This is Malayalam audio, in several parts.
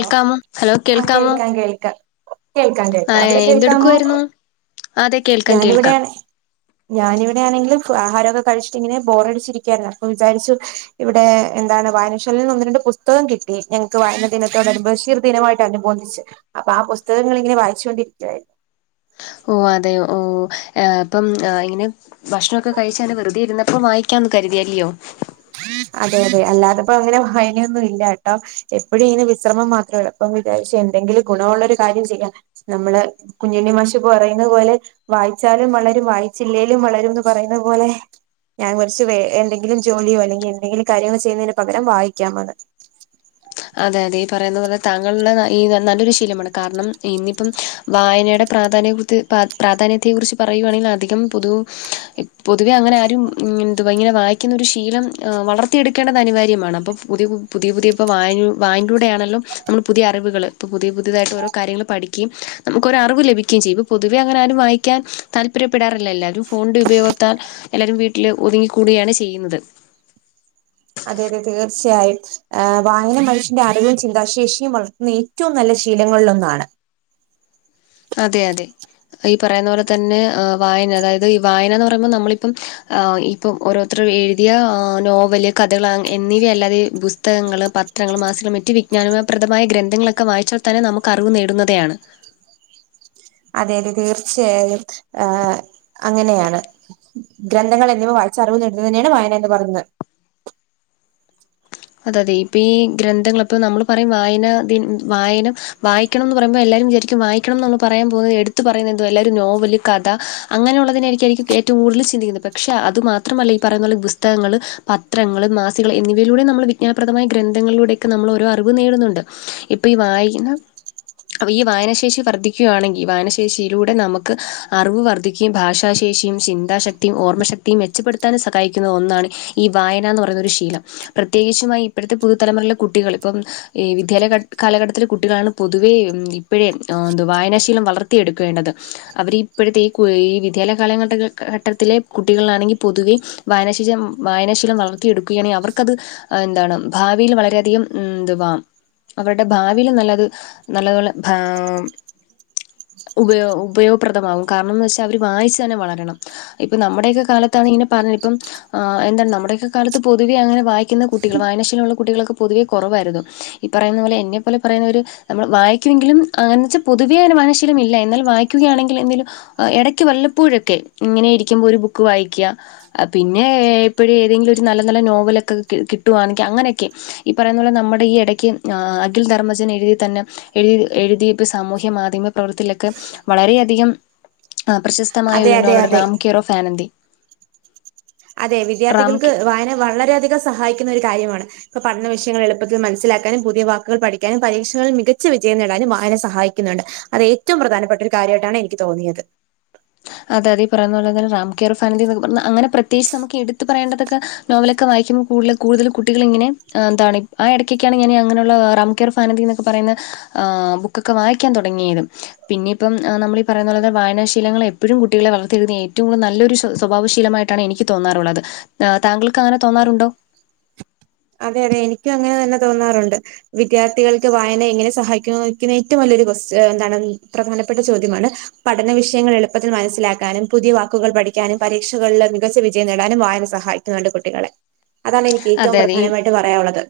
ഹലോ ഹലോ ആ കേൾക്കാമോ കേൾക്കാം കേൾക്കാം കേൾക്കാം ആ കേൾക്കാം അവിടെ കേൾക്കാമോ എന്തെടുക്കുആരുന്നു? അതെ കേൾക്കാം കേൾക്കാം. ഞാൻ ഇവിടെ ആണെങ്കിലും ആഹാരമൊക്കെ കഴിച്ചിട്ട് ഇങ്ങനെ ബോറടിച്ചിരിക്കാരുന്നു അപ്പൊ വിചാരിച്ചു ഇവിടെ എന്താണ് വായനാശാലേന്ന് ഒന്ന് രണ്ട് പുസ്തകം കിട്ടി ഞങ്ങക്ക് വായന ദിനത്തോടനു ബഷീർ ദിനമായിട്ടനുബോന്ധിച്ചു അപ്പൊ ആ പുസ്തകങ്ങളിങ്ങനെ വായിച്ചോണ്ടിരിക്കുയാരു ഓഹ് അതെയൊ ഓ ഏപ്പം ഇങ്ങനെ ഭക്ഷണമൊക്കെ കഴിച്ച് അങ്ങനെ വെറുതെ ഇരുന്നപ്പം വായിക്കാന്ന് കരുതി അല്ലിയോ? അതെ അതെ അല്ലാതെപ്പോ അങ്ങനെ വായനൊന്നും ഇല്ല ട്ടോ എപ്പോഴും ഇങ്ങനെ വിശ്രമം മാത്രേള്. ഇപ്പം വിചാരിച്ച് എന്തെങ്കിലും ഗുണമുള്ളരു കാര്യം ചെയ്യാം നമ്മള് കുഞ്ഞുണ്ണി മാഷ് പറയുന്ന പോലെ വായിച്ചാലും വളരും വായിച്ചില്ലെലും വളരുംന്ന് പറയുന്ന പോലെ ഞാൻ കുറിച്ച് വേ എന്തെങ്കിലും ജോലിയോ അല്ലെങ്കി എന്തെങ്കിലും കാര്യങ്ങൾ ചെയ്യുന്നതിന് പകരം വായിക്കാ മതെ അതെ അതെ ഈ പറയുന്നപോലെ താങ്കളുടെ ഈ നല്ലൊരു ശീലമാണ് കാരണം ഇന്നിപ്പം വായനയുടെ പ്രാധാന്യ കുത്ത് പ പ്രാധാന്യത്തെ കുറിച്ച് പറയുആണെങ്കിൽ അധികം പൊതു പൊതുവെ അങ്ങനെ ആരും എന്തുവ ഇങ്ങനെ വായിക്കുന്നൊരു ശീലം വളർത്തിയെടുക്കേണ്ടത് അനിവാര്യമാണ് അപ്പൊ പുതിവും പുതിയ പുതിയ ഇപ്പം വായനും വായിന്റുടെയാണല്ലോ നമ്മള് പുതിയ അറിവുകൾ ഇപ്പ പുതിയ പുതിയതായിട്ട് ഓരോ കാര്യങ്ങൾ പഠിക്കേം നമുക്കൊരറിവ് ലഭിക്കേം ചെയ്യും ഇപ്പ പൊതുവെ അങ്ങനാരും വായിക്കാൻ താൽപര്യപെടാറില്ലല്ലാ എല്ലാവരും ഫോണിന്റെ ഉപയോഗത്താൽ എല്ലാരും വീട്ടില് ഒതുങ്ങിക്കൂടുകയാണ് ചെയ്യുന്നത് അതെ അതെ തീർച്ചയായും വായന മനുഷ്യന്റെ അറിവും ചിന്താശേഷിയും വളർത്തുന്ന ഈ ഏറ്റോം നല്ല ശീലങ്ങളിലൊന്നാണ് അതെ അതെ ഈ പറയുന്ന പോലെ തന്നെ വായന അതായത് ഈ വായന എന്ന് പറയുമ്പോൾ നമ്മളിപ്പം ഇ ഇപ്പം ഓരോത്തരും എഴുതിയ നോവല് കഥകൾ എന്നിവയല്ലാതെ പുസ്തകങ്ങള് പ ത്രങ്ങളും മാസികളും മറ്റി വിജ്ഞാനപ്രദമായ ഗ്രന്ഥങ്ങളൊക്കെ വായിച്ചാൽ തന്നെ നമുക്ക് അറിവ് നേടുന്നതെയാണ് അതെ അതെ തീർച്ചയായും ആ് അങ്ങനെയാണ് ഗ്രന്ഥങ്ങൾ എന്നിവ വായിച്ചറിവ് നേടുന്നതിന്നെയാണ് വായന എന്ന് പറയുന്നത് അതെ അതെ ഇപ്പൊ ഈ ഗ്രന്ഥങ്ങൾ ഇപ്പ നമ്മൾ പറയും വായന ദിൻ വായന വായ് ക്കണംന്ന് പറയുമ്പോ എല്ലാരും വിചാരിക്കും വായിക്കണം എന്ന പറയാൻ പോന്നേ എടുത്ത് പറയുന്നതെന്തുവാ എല്ലാരും നോവല് കഥ അങ്ങനെയുള്ളതിനാരിക്കും ഏറ്റവും കൂടുതൽ ചിന്തിക്കുന്നത് പക്ഷേ അതു മാത്രമല്ല ഈ പറയുന്ന പോലെ പുസ്തകങ്ങള് പത്രങ്ങള് മാസികൾ എന്നിവയിലൂടെ നമ്മൾ വി ജ്ഞാപ്രദമായ ഗ്രന്ഥങ്ങളിലൂടെയൊക്കെ നമ്മൾ ഓരോ അറിവ് നേടുന്നുണ്ട് ഇപ്പൊ ഈ വായിന ഈ വായനശേഷി വർധിക്കുയാണെങ്കി വായനശേഷിയിലൂടെ നമുക്ക് അറിവ് വർദ്ധി ക്കേം ഭാഷാശേഷിയും ചിന്താശക്തിയും ഓർമ്മ ശക്തിയും മെച്ചപ്പെടുത്താൻ സകായിക്കുന്ന ഒന്നാണ് ഈ വായന എന്ന് പറയുന്നൊരു ശീലം പ്രത്യേകിച്ചുമായി ഇപ്പോഴത്തെ പുതുതലമുറയിലെ കുട്ടികൾ ഇപ്പം ഈ വിദ്യാലയ കാലഘട്ടത്തിലെ കുട്ടികളാണ് പൊതുവേ ഇപ്പോഴേ എ വായനാശീലം വളർ ത്തി എടുക്കേണ്ടത് അവർ ഇപ്പോഴത്തെ ഈ ഈ വിദ്യാലയ കാലഘട്ട ഘട്ടത്തിലെ കുട്ടികളാണെങ്കിൽ പൊതുവെ വായനശീലം വായനശീലം വളർത്തിയ എടുക്കുകയാണെങ്കിൽ അവർക്കത് എന്താണ് ഭാവിയിൽ വളരെയധികം ഇതു വം അവരുടെ ഭാവിൽ നല്ലത് നല്ലതുോലെ ഭ ഉപയ ഉപയോഗപ്രദമാകും കാരണംന്ന് വെച്ചാൽ അവര് വായിച്ചു തന്നെ വളരണം ഇപ്പൊ നമ്മുടെയൊക്കെ കാലത്താണ് ഇങ്ങനെ പറഞ്ഞത് ഇപ്പം എന്താണ് നമ്മുടെയൊക്കെ കാലത്ത് പൊതുവെ അങ്ങനെ വായിക്കുന്ന കുട്ട കുട്ടികൾ വായനശീന ഉുള്ള കുട്ടികൊക്കെ പൊതുവേ കുറവായിരുന്നു ഈ പറയുന്ന പോലെ എന്നെ പോലെ പറയുന്ന ഒരു നമ്മൾ വായിക്കുമെങ്കിലും അങ്ങനെ പൊതുവേ മനശീലമ ഇല്ല എന്നാൽ വായിക്കുകയാണെങ്കിൽ എന്തേങ്കിലും ഇടയ്ക്ക് വല്ലപ്പോഴൊക്കെ ഇങ്ങനെ ഇരിക്കുമ്പോ ഒരു ബുക്ക് വായിക്കുക പിന്നെ എ പ്പോഴ ഏതെങ്കിലും ഒരു നല്ല നല്ല നോവൽ ഒകെകിട്ടി കിട്ടുവാണെങ്കിൽ അങ്ങനെയൊക്കെ ഈ പറയുന്ന പോലെ നമ്മുടെ ഈ ഇടയ്ക്ക് അഖിൽ ധർമ്മജൻ എഴുതി തന്നെ എഴുതി എഴുതിപ്പ് സാമൂഹ്യ മാധ്യമ പ്രവർത്തിയിലൊക്കെ വളരെയധികം പ്രശസ്തി മമായ അതെ ഒരു അതെ നോളുടെ അതെ റാംകെറോഫ് ആനന്ദി അതെ റാം വിദ്യാർത്ഥികൾക്ക് കെ വായന വളരെയധികം സഹായിക്കുന്ന ഒരു കാര്യമാണ് ഇപ്പൊ പഠന വിഷയങ്ങൾ എളുപ്പത്തിൽ മനസ്സിലാക്കാനും പുതിയ വാക്കുകൾ പഠിക്കാനും പരീക്ഷകളിൽ മികച്ച വിജയം നേടാനും വായനെ സഹായിക്കുന്നുണ്ട് അത് ഏറ്റവും പ്രധാനപ്പെട്ട ഒരു കാര്യമായിട്ടാണ് എനിക്ക് തോന്നിയത് അതെത പറുന്ന പോലെ റാം കേറോഫ് ആനന്ദി പറ അനെ പ്രത്യേകിച്ച് നമുക്ക് എടുത്ത് പറേണ്ടതൊക്കെ നോവലൊക്കെ വായിക്കുമ്പോൾ കൂടുത കൂടുതൽ കുട്ടികൾിങ്ങനെ എന്താണ് ആ ഇടക്കാണ് ഞാൻ അങ്ങനുള്ള റംകർ ഫാനതി എന്നൊക്കെ പറയുന്നത് ആ ബുക്കൊക്കെ വായിക്കാൻ തുടങ്ങിയത് പിന്ന ഇപ്പ നമ്മൾ ഈ പറയുന്നുുള്ളത് വായനാശീലങ്ങളെ ഇപ്പോഴും കുട്ടികള വളർത്തിത്തെഴുതി ഏറ്റവും നല്ലൊരു സ്വഭാവശീലമായിട്ടാണ്നിക്ക് തോന്നാറുള്ളത് ആ താങ്കൾക്ക് അങ്ങനെ തോന്നാറുണ്ടോ അതെ അതെ എനിക്കും അങ്ങനെ തന്നെ തോന്നാറുണ്ട് വിദ്യാർത്ഥികൾക്ക് വായന എങ്ങനെ സഹായിക്കുമോക്കുന്ന ഏറ്റവും വലിയൊരു എന്താണ് പ്രധാനപ്പെട്ട ചോദ്യമാണ് പഠന വിഷയങ്ങൾ എളുപ്പത്തിൽ മനസ്സിലാക്കാനും പുതിയ വാക്കുകൾ പഠിക്കാനും പരീക്ഷകളിൽ മികച്ച വിജയം നേടാനും വായന സഹായിക്കും ന്നു ണ്ട് കുട്ടികളെ അതാണ് എനിക്ക് ഏറ്റവും അതെ അതെ പ്രധാനമായിട്ട് പറയാനുള്ളത്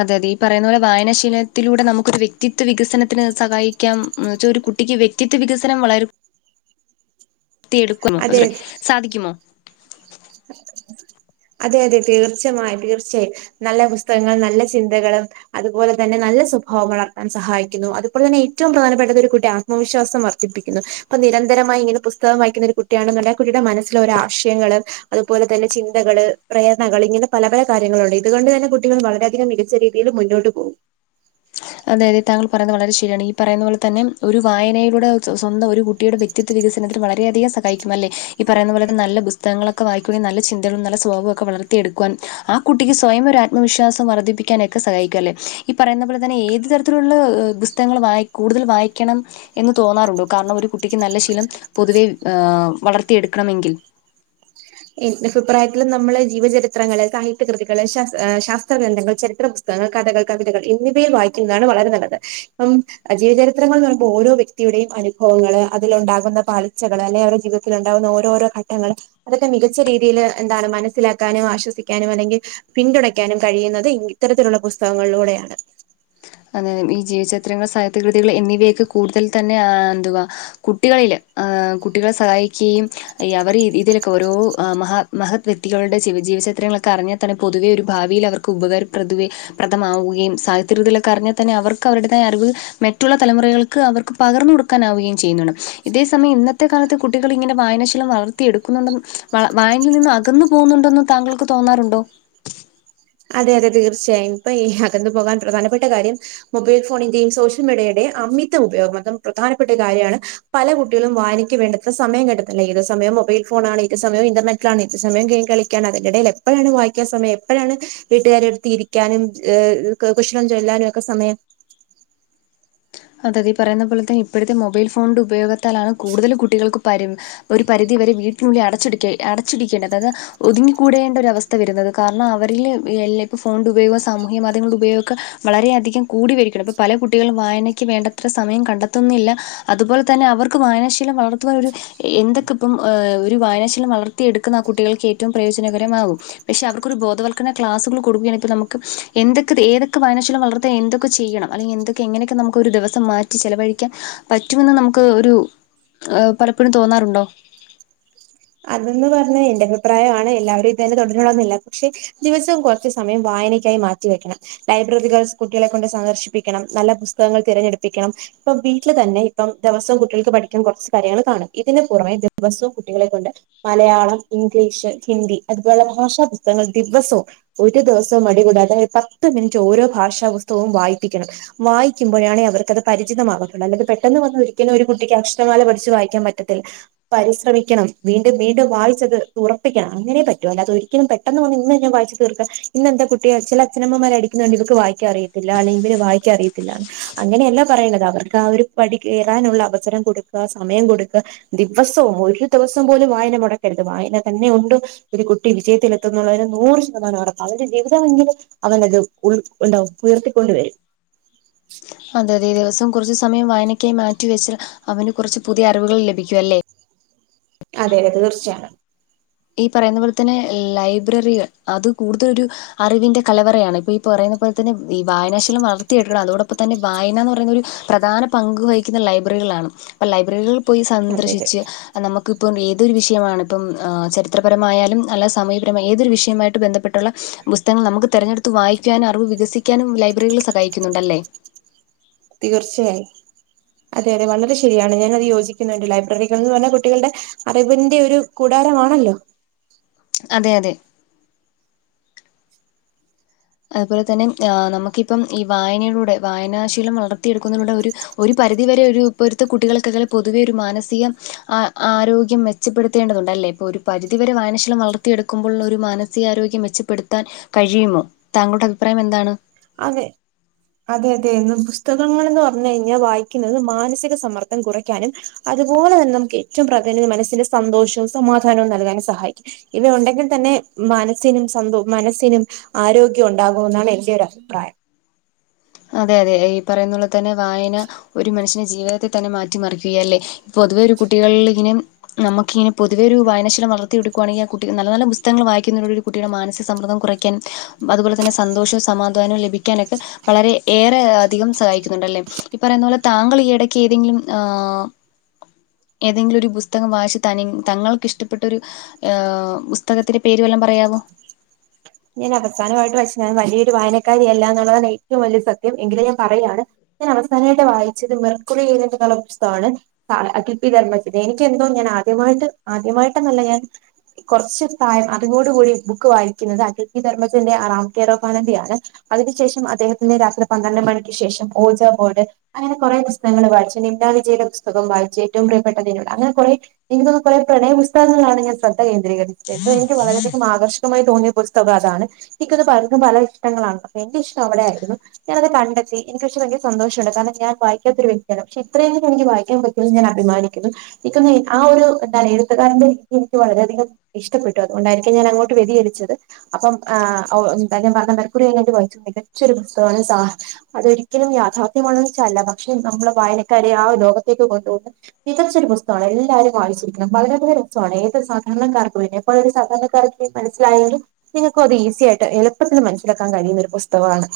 അതെ അതെ ഈ പറയുന്ന പോലെ വായനശീലത്തിലൂടെ നമുക്കൊരു വ്യക്തിത്വ വികസനത്തിന് സഹായിക്കാം അത് ഒരു കുട്ടിക്ക് വ്യക്തിത്വ വികസനംവളരുമ്പോ വളർത്തി എടുക്കുന്നു അതെ സോറി സാധിക്കുമോ അതെ അതെ തീർച്ചമായും തീർച്ചയായും നല്ല പുസ്തകങ്ങൾ നല്ല ചിന്തകള് അതുപോലെ തന്നെ നല്ല സ്വഭാവം വളർത്താൻ സഹായിക്കുന്നു അതുപോലെ തന്നെ ഏറ്റവും പ്രധാനപ്പെട്ട ഒരു കുട്ടി അത് ആത്മവിശ്വാസം വർദ്ധിപ്പിക്കുന്നു ഇപ്പൊ നിരന്തരമായി ഇങ്ങനെ പുസ്തകം വായിക്കുന്ന ഒരു കുട്ടിയണെന്നുള്ള ആ കുട്ടിയുടെ മനസ്സിൽ ഓരോ ആശയങ്ങള് അതുപോലെ തന്നെ ചിന്തകൾ പ്രേരണകൾ ഇങ്ങനെ പല കാര്യങ്ങളുണ്ട് ഇതുകൊണ്ട് തന്നെ കുട്ടികൾ വളരെയധികം മികച്ച രീതിയിൽ രീതിയിൽ മുന്നോട്ട് പോകും അതെ അതെ താങ്കൾ പറയുന്നത് വളരെ ശരിയാണ് ഈ പറുന്ന പോലെ തന്നെ ഒരു വായനയിലൂടെ സ്വന്തം ഒരു കുട്ടിയുടെ വ്യക്തി വ്യക്തിത്ത വികസനത്തിന് വളരെയധികം സഹായിക്കുമല്ല ഈപറയുന്ന പോലെ നല്ല പുസ്തകങ്ങളൊക്കെ വായിക്കണെ നല്ല ചിന്തകള്ളൊക്കെ നല്ല സ്വഭാവമൊക്കെ വളരും വളർത്തി എടുക്കുവാൻ ആ കുട്ടിക്ക് സ്വയം ഒരത്മവിശ്വാസം വർദ്ധിപ്പിക്കാനൊക്കെ സഹായിക്കൊല്ലേ ഈ പറയുന്ന ങ്ങനെ ഏതു തരത്തിലുള്ള പുസ്തകങ്ങൾ വായി കൂടുതൽ വായിക്കണം എന്ന് തോന്നാറുണ്ടോ കാരണം ഒരു കുട്ടിക്ക് നല്ല ശീലം പൊതുവെ വളർത്തിയ എടുക്കണമെങ്കിൽ എന് അഭിപ്രായത്തില് നമ്മള് ജീവചരിത്രങ്ങൾ സാഹിത്യകൃതികൾ ശാസ്ത്ര ഗ്രഥങ്ങൾ ചരിത്ര പുസ് പുസ്തകങ്ങൾ കഥകൾ കവിതകൾ എന്നിവയിൽ വായിക്കുന്നതാണ് വളരെ നല്ലത് ഇപ്പം ജീവചരിത്രങ്ങൾന്ന് വരുമ്പോ ഓരോ വ്യക്തിയുടെയും അനുഭവങ്ങൾ അതിലണ്ടകുന്ന പളിച്ചകൾ അല്ലെങ്കി അവരുടെ ജീവിത ത്തില ഉണ്ടാവുന്ന ഓരോരോ ഘട്ടങ്ങൾ അതൊക്കെ മികച്ച രീതിയിൽ എന്താണ് മനസ്സിലാക്കാനും ആശ്വസിക്കാനും അല്ലെങ്കിൽ പിന്തുണയ്ക്കാനും കഴിയുന്നത് ഇത്തരത്തിലുള്ള പുസ്തകങ്ങളിലൂടെയാണ് അ ഈ ജീവചിത്രങ്ങൾ സാഹിത്യകൃതികൾ എന്നിവയൊക്കെ കൂടുതൽ തന്നെ എന്തുവാ കുട്ടികളില് കുട്ടികളെ സഹായിക്കുകയും ഈ അവർ ഇതിലൊക്കെ ഓരോ മഹാ മഹത് വ്യക്തികളുടെ ജീവചിത്രങ്ങളൊക്കെ അറിഞ്ഞ തന്നെ പൊതുവേ ഒരു ഭാവിൽ അവർക്ക് ഉപകാരപ്രതുവേ പ്രദമാവുകയും സാഹിത്യകൃതിലൊക്കെറിഞ്ഞാൽ തന്നെ അവർക്ക് അവരുടേതായ അറിവ് മെറ്റുള്ള തലമുറകൾക്ക് അവർക്ക് പകർന്നു കൊടുക്കാനാവുകയും ചെയ്യുന്നുണ് ഇതേ സമയം ഇന്നത്തെ കാലത്ത് കുട്ടികളിങ്ങനെ വായനാശീലം വളർത്തിയെടുക്കുന്നുണ്ടന്ന് വായനില് നിന്ന് അകന്നു പോകുന്നുണ്ടോെന്നും താങ്കൾക്ക് തോന്നാറുണ്ടോ? അതെ അതെ തീർച്ചയായും ഇപ്പെ അകന്നു പോകാൻ പ്രധാനപ്പെട്ട കാര്യം മൊബൈൽ ഫോണിന്റെയും സോഷ്യൽ മീഡിയയുടെയും അമിത ഉപയോഗം അതും പ്രധാനപ്പെട്ട കാര്യമാണ് പല കുട്ടികളും വായനക്ക് വേണ്ടത്ര സമയം കണ്ടെത്തണില്ല ഏത് സമയ മൊബൈൽ ഫോണാണ് ഏത് സയ ഇന്റർനെറ്റാണ് ഏത് സമയ ഗെയിം കളി ക്കാണ് അതിന്റെടെൽ എപ്പെഴാണ് വായിക്കാ സമയം എപ്പോഴാണ് വീട്ടുകാരെട്ത്തിരിക്കാനും ഏഹ് കുശലം ചൊല്ലാനും ഒക്കെ സമയം അതെ തെ ഈ പറയുന്ന പോലെത്തെ ഇപ്പെഴത്തെ മൊബൈൽ ഫോണിന്റെ ഉപയോഗത്താലാണ് കൂടുതൽ കുട്ടികൾക്ക് പരി ഒരു പരിധി വരെ വീട്ടിനുള്ളി അടച്ചിടിക്ക് അടച്ചിടീക്കേണ്ടത് അതാത് ഒതിങ്ങിക്കൂടേണ്ട ഒരവസ്ഥ വരുന്നത് കാരണം അവരിൽ എല്ല ഇപ്പ ഫോണിന്റ ഉപയോഗവു സാമൂഹ്യ മാധ്യമങ്ങളുടെ ഉപയോഗക്കെ വളരെയധികം കൂടി വരിക്ക്ണ് പ്പൊ പല കുട്ടികളും വായനയ്ക്ക് ക്ക് വേണ്ടത്ര സമയം കണ്ടെത്തുന്നില്ല അതുപോലെ തന്നെ അവർക്ക് വായനശീലം വളർത്തുന്നൊരു എന്തൊക്കെപ്പം ഏ ഒരു വായനശീലം വളർത്തിയടുക്കുന്ന ആ കുട്ടികൾക്ക് ഏറ്റവും പ്രയോജനകരമാവും. പക്ഷെ അവർക്കൊരു ബോധവൽക്കര ക്ലാസുകൾ കൊടുകയാണെങ്കിൽ നമുക്ക് എന്തൊക്ക് ഏതൊക്കെ വായനാശീല വളർത്തു പ്പോ എന്തൊക്ക ചെയ്യണം അല്ലെങ്കി എന്തൊ ക്ക എനെയെക്കെ നമ്മ്ക്ക് ക്കൊരു ദവസം മാറ്റി ചെലവഴിക്കാൻ പറ്റുമെന്ന് നമുക്ക് ഒരു എ പലപ്പോഴും തോന്നാറുണ്ടോ? അതന്നെ പറഞ്ഞെ ന്റെ അഭിപ്രായാണ് എല്ലാവരും ഇതന്നെ തുടരണന്നില്ല പക്ഷെ ദിവസവും കോർച്ച് കോർച്ച് സമയം വായനയ്ക്കായി മാറ്റി വെക്കണം ലൈബ്രറികൾ കുട്ടികളെ കൊണ്ട് സന്ദർശിപ്പിക്കണം നല്ല പുസ്തകങ്ങൾ തിരഞ്ഞെടുപ്പിക്കണം ഇപ്പം വീട്ടിൽ തന്നെ ഇപ്പം ദെവസും കുട്ടികൾക്ക് പഠിക്കാൻ കുറച്ച് കാര്യങ്ങൾ കാണ ഇതിന് പുറമേ ദിവസും കുട്ടികളെക്ക കൊണ്ട് മലയാളം, ഇംഗ്ലീഷ്, ഹിന്ദി അതുപോലെ ഭാഷാ പുസ്തകങ്ങൾ ദിവസവും. ഒരു ദിവസം മടികൂടാതെ പത്ത് മിൻറ്റ് ഓരോ ഭാഷാ പുസ്തകവും വായിപ്പിക്കണം. വായിക്കുമ്പോഴാണെ അവർക്കത് പരിചിതമാവത്തൊള്ളൂ അല്ലെത് പെട്ടെന്ന് വന്നു ഒരിക്കലും ഒരു കുട്ടിക്ക് അക്ഷരമാല പഠിച്ച് വായിക്കാൻ പറ്റത്തില്ല. പരിസ്രമിക്കണം വീണ്ടും വീണ്ടും വായിച്ചത് തുറപ്പിക്കണം അങ്ങനെ പറ്റൂ അല്ലാതൊരിക്കലും പെട്ടെന്ന് വന്ന് ഇന്നെ വായിച്ച് തീർക്ക ഇന്നെന്താ കുട്ടിയെ ചെല അച്ഛനമ്മമാര് അടിക്കുന്നണ്ട് ഇവക്ക് വായിക്കാ ന റിയത്തില്ല ഇവന് വായിക്കാന റിയത്തില്ലാന്ന്. അങ്ങനെയല്ല പറയേണ്ടത് അവർക്ക് ആ ഒരു പടി കയറാനുള്ള അവസരം കൊടുക്ക സമയം കൊടുക്ക. ദിവസവും ഒരു ദിവസം പോലും വായന മുടക്കരുത് വായന തന്നെ ഉണ്ട് ഒരു കുട്ടി വിജയത്തിലത്തുന്ന കാര്യം നൂറ് ശതമാനം ഉറപ്പ അവര്ടെ ജീവിതമെങ്കിലും അവനത് ഉൾ ഉണ്ടോ ഉയർത്തിക്കൊണ്ട് വരും. അതെ അതെ ദിവസം കുറച്ച് സമയം വായനക്കായി മാറ്റി വെച്ചാൽ അവന് കുറച്ച് പുതിയ അറിവുകൾ ലഭിക്കും അല്ലേ? അതെ തെ തീർച്ചയാണ്- ഈ പറയുന്ന പോലെ തന്നെ ലൈബ്രറികൾ അത് കൂടുതലൊരു അറിവിന്റെ കലവറയാണ് ഇപ്പ ഈ പറയുന്ന പോലെ തന്നെ ഈ വായനാശീലം വളർത്തിയാട്ടുള്ള അതോടൊപ്പം തന്നെ വായന എന്ന് പറയുന്നൊരു പ്രധാന പങ്ക് വഹിക്കുന്ന ലൈബ്രറികളാണ് അപ്പ ലൈബ്രറികൾ പോയി അതെ അതെ സന്ദർശിച്ച് നമക്ക്പ്പം ഏതൊരു വിഷയമാണ് പ്പം ചെ രിത്രരമായാലും അല്ലാ സമൂഹ്യപരമായ ഏതൊരു വിഷയമായിട്ട് ബന്ധപ്പെട്ടുള്ള പുസ്തങ്ങൾ നമുക് തെരഞ്ഞെടുത്ത് വായിക്കാനും അറിവ് വികസിക്കാനും ലൈബ്രറികൾ സഹായിക്കുന്നുണ്ടല്ലേ? തീർച്ചയായും. അതെ അതെ വളരെ ശരിയാണ് ഞാനത് യോജിക്കുന്നുണ്ട് ലൈബ്രറികൾന്ന് പറഞ്ഞാ കുട്ടികൾടെ അറിവ്ന്റെ ഒരു കൂടാരമാണല്ലോ? അതെ അതെ- അതുപോലെ തന്നെ ആ് നമുക്കിപ്പം ഈ വായനയിലൂടെ വായനാശീലം വളർത്തിയെടുക്കുന്നതിലൂടെ ഒരു- ഒരു പരിധി വരെ ഒരു ഇപ്പോരുത്തെ കുട്ടികൾക്കെ പൊതുവെ ഒരു മാനസിക ആരോഗ്യം മെ ച്ചപ്പെടുത്തേണ്ടതുണ്ടല്ലേ പ്പോരു പരിധി വരെ വായനശീലം വളർത്തിയെടുക്കുമ്പോള്ളൊരു മാനസികാരോഗ്യം മെച്ചപ്പെടുത്താൻ- കഴിയുമോ താങ്കളുടെ അഭിപ്രായം എന്താണ്? അവെ അതെ അതെ ന്ന് പുസ്തകങ്ങളെന്ന് പറഞ്ഞു കഴിഞ്ഞാൽ വായിക്കിന്നത് മാനസിക സമ്മർദ്ദം കുറയ്ക്കാനും- അതുപോലെ ന്നെ നമ്ക്ക് ഏറ്റവും പ്രാധാന്യം മനസ്സിന് സന്തോഷവും സമാധാനവും നൽകാനും സഹായിക്കും. ഇനി ഉണ്ടെങ്കിൽ തന്നെ മനസ്സിനും സന്തോ മനസ്സിനും ആരോഗ്യം ഉണ്ടാകുമെന്നാണ് എന്റെ ഒര പ്രായം. അതെ അതെ ഈ പറയുന്നുള്ള തന്നെ വായന ഒരു മനുഷ്യന്റെ ജീവിതത്തെ തന്നെ മാറ്റിമറിക്കുകയ അല്ലേ? പൊതുവെ ഒരു കുട്ടികളിൽ ഇങ്ങനെ നമുക്കിങ്ങന പൊതുവെ ഒരു വായനശല വളർത്തി എടുക്കുയാണെങ്കിൽ ആ കുട്ട നല്ല പുസ്തകങ്ങ വായിക്കുന്നൊ ഒരു കുട്ടിയുടെ മാനസിക സമ്മർദ്ദം കുറയ്ക്കാനും അതുപോലെ തന്നെ സന്തോഷവും സമാധാനവും ലഭിക്കാനൊക്കെ വളരെ ഏറെ അധികം സഹായിക്കുന്നുണ്ടല്ലേ? ഈ പറയുന്നത് പോലെ താങ്കൾ ഈ ഇടയ്ക്ക് ഏതെങ്കിലും ആഹ് ഏതെങ്കിലും ഒരു പുസ്തകം വായിച്ച് തനി തങ്ങൾക്ക് ഇഷ്ടപ്പെട്ടൊരു ഏഹ് പുസ്തകത്തിന്റെ പേരു എല്ലാം പറയാവോ? ഞാൻ അവസാനമായിട്ട് വൻ വലിയരു വായനക്കാരിയല്ല എന്നുള്ളതാണ് ഏറ്റവും വലിയ സത്യം എങ്കിലും പറയാണ് ഞാൻ അവസാനമായിട്ട് വായിച്ചത് മെർക്കുളി ചെയതന്റെ കലപുസ്തകമാണ്- അപ്പ ർമ്മം ചെയ്ത എനിക്ക് എന്തോ ഞാൻ ആദ്യമായിട്ട് ആദ്യമായിട്ട്ന്നല്ല ഞാൻ കുറച്ച സായം അതുകോടുകൂടി ബുക്ക് വായിക്കുന്നത് അഖൽ പിി ധർമ്മജന്റെ ആറാംകെറോഫാനന്ദിയാണ്- അതിനുശേഷം അദ്ദേഹത്തിന്റെ രാത്രി പന്ത്രണ്ട് മണിക്ക് ശേഷം ഹൊജ ബോർഡ് അങ്ങനെ കുറെ പുസ്തങ്ങങ്ങള് വായിച്ച് നിംന വിജയുടെ പുസ്തകം വായിച്ച് ഏറ്റവും പ്രിയപ്പെട്ടതിനുള്ള അങ്ങനെ കുറെേ എനിക്ക് ത കുറെ പ്രയ പുസ്തകങ്ങളാണ്ഞാ ശ്രദ്ധ കേന്ദ്രകരിത് എനിക്ക് വളരെയധികം ആകർഷകമായി തോന്നിയ പുസ്തക അതാണ് എനിക്കത് പലതും പല ഇഷ്ടങ്ങളാണ് എന്റെ ഇഷ്ടം അവിടെയയിരുന്നു. ഞാനത് കണ്ടെത്തി എനിക്ക് കുറച്ച്യങ്ക സന്തോഷണ്ട് കാരണം ഞാൻായിക്കാത്ത ഒരു വ്യക്തിാണ് പക്ഷെ ഇത്രയുംങ്കും എനിക്ക് വായിക്കൻറ്റും ഞാൻ അഭിമാനിക്കുന്നു എനിക്ക് ഒന്ന് ആ ഒരു തല എഴുത്തുകാരന്റെ രീതി എനിക്ക് വളരെയധികം ഇഷ്ടപ്പെട്ടു അതുകൊണ്ടയിരിക്ക ഞാൻ അങ്ങോട്ട് വ്യതിരിച്ചത്- അപ്പം ആഹ് എന്താൻ പറഞ്ഞ മരക്കുറിായിട്ട് വായിച്ചു മികച്ചൊ ഒരു പുസ്തകമാണ് സ അതൊരിക്കലും യാഥാർത്ഥ്യമാണ വെച്ചാല്ല പക്ഷെ നമ്മള് വായനക്കാരെ ആ ലോകത്തേക്ക് കൊണ്ട പോന്ന് മികച്ചൊരു പുസ്തകമാണ് എല്ലാരരും വായിച്ചിരിക്കണം വളരെയധികം റിചമാണ് ഏത് സാധാരണക്കാർക്ക് പിന്നെ ഒരു സാധാരണക്കാർക്ക് മനസ്സിലായരു നിങ്ങൾക്കു അത് ഈസിിയയിട്ട് എളുപ്പത്തില് മനസ്സിലാക്കാൻ കഴിയുന്നൊ ഒരു പുസ്തകമാണ്.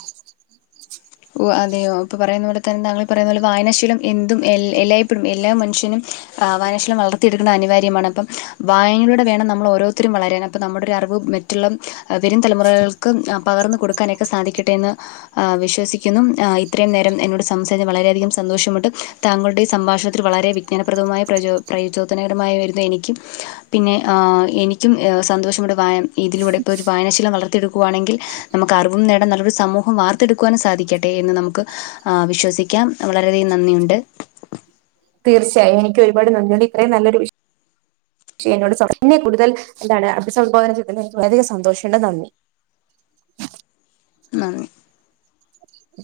ഓ അതെയോ ഇപ്പൊ പറയുന്ന പോലെ തന്നൊങ്കൾ പറയുന്നുന്നത് പോലെ വായനാശീലം എന്തും എ എല്ലായ്പഴും എല്ലാ മനുഷ്യനും വായനാശീലം വളർത്തിയെടുക്കണം അനിവാര്യമാണ് അപ്പം വായനലൂടെ വേണം നമ്മൾ ഓരോരുത്തരും വളരൻ അപ്പോൾ നമ്മുടെ ഒരു അറിവ് മറ്റുള്ള വരും തലമുറകൾക്ക് പകർന്ന് കൊടുക്കാനൊക്കെ സാധിക്കട്ടെ എന്ന് വിശ്വസിക്ക ക്കുന്നു. ഇത്രയും നേരം എന്നോട് സംസാരിച്ച് വളരെയധികം സന്തോഷമുണ്ട്‌. താങ്കളുടെ ഈ സംഭാഷണത്തിൽ വളരെ വി ജഞനപ്രദമായ പ്രചോ പ്രചോദനകരമായി വരുന്ന എനിക്കും, പിന്നെ ഏഹ് എനിക്കും സന്തോഷം ഉണ്ട്. വായ ഇതിലൂടെ ഇപ്പോൾ ഒരു വായനശിലം വളർത്തിയടുക്കുയാണെിൽ, നമ്മുക്ക് അറിവും നേടാം. നല്ലൊരു സമുഹം വാർത്തെടുക്കാനും സാധിക്കും. സാധിക്കട്ടെ എന്ന് നമുക്ക് വിശ്വസിക്കാം. വളരെയധികം നന്ദിയുണ്ട്. തീർച്ചയായും എനിക്ക് ഒരുപാട് നന്ദിയുണ്ട്. ഇത്രയും നല്ലൊരു വി [unintelligible] [unintelligible] കൂടുതൽ എന്താണ് അഭിസംബോധന ചെയ്തതിന് എനിക്ക് വളരെ അധികം സന്തോഷമുണ്ട്. നന്ദി. അെ ഉം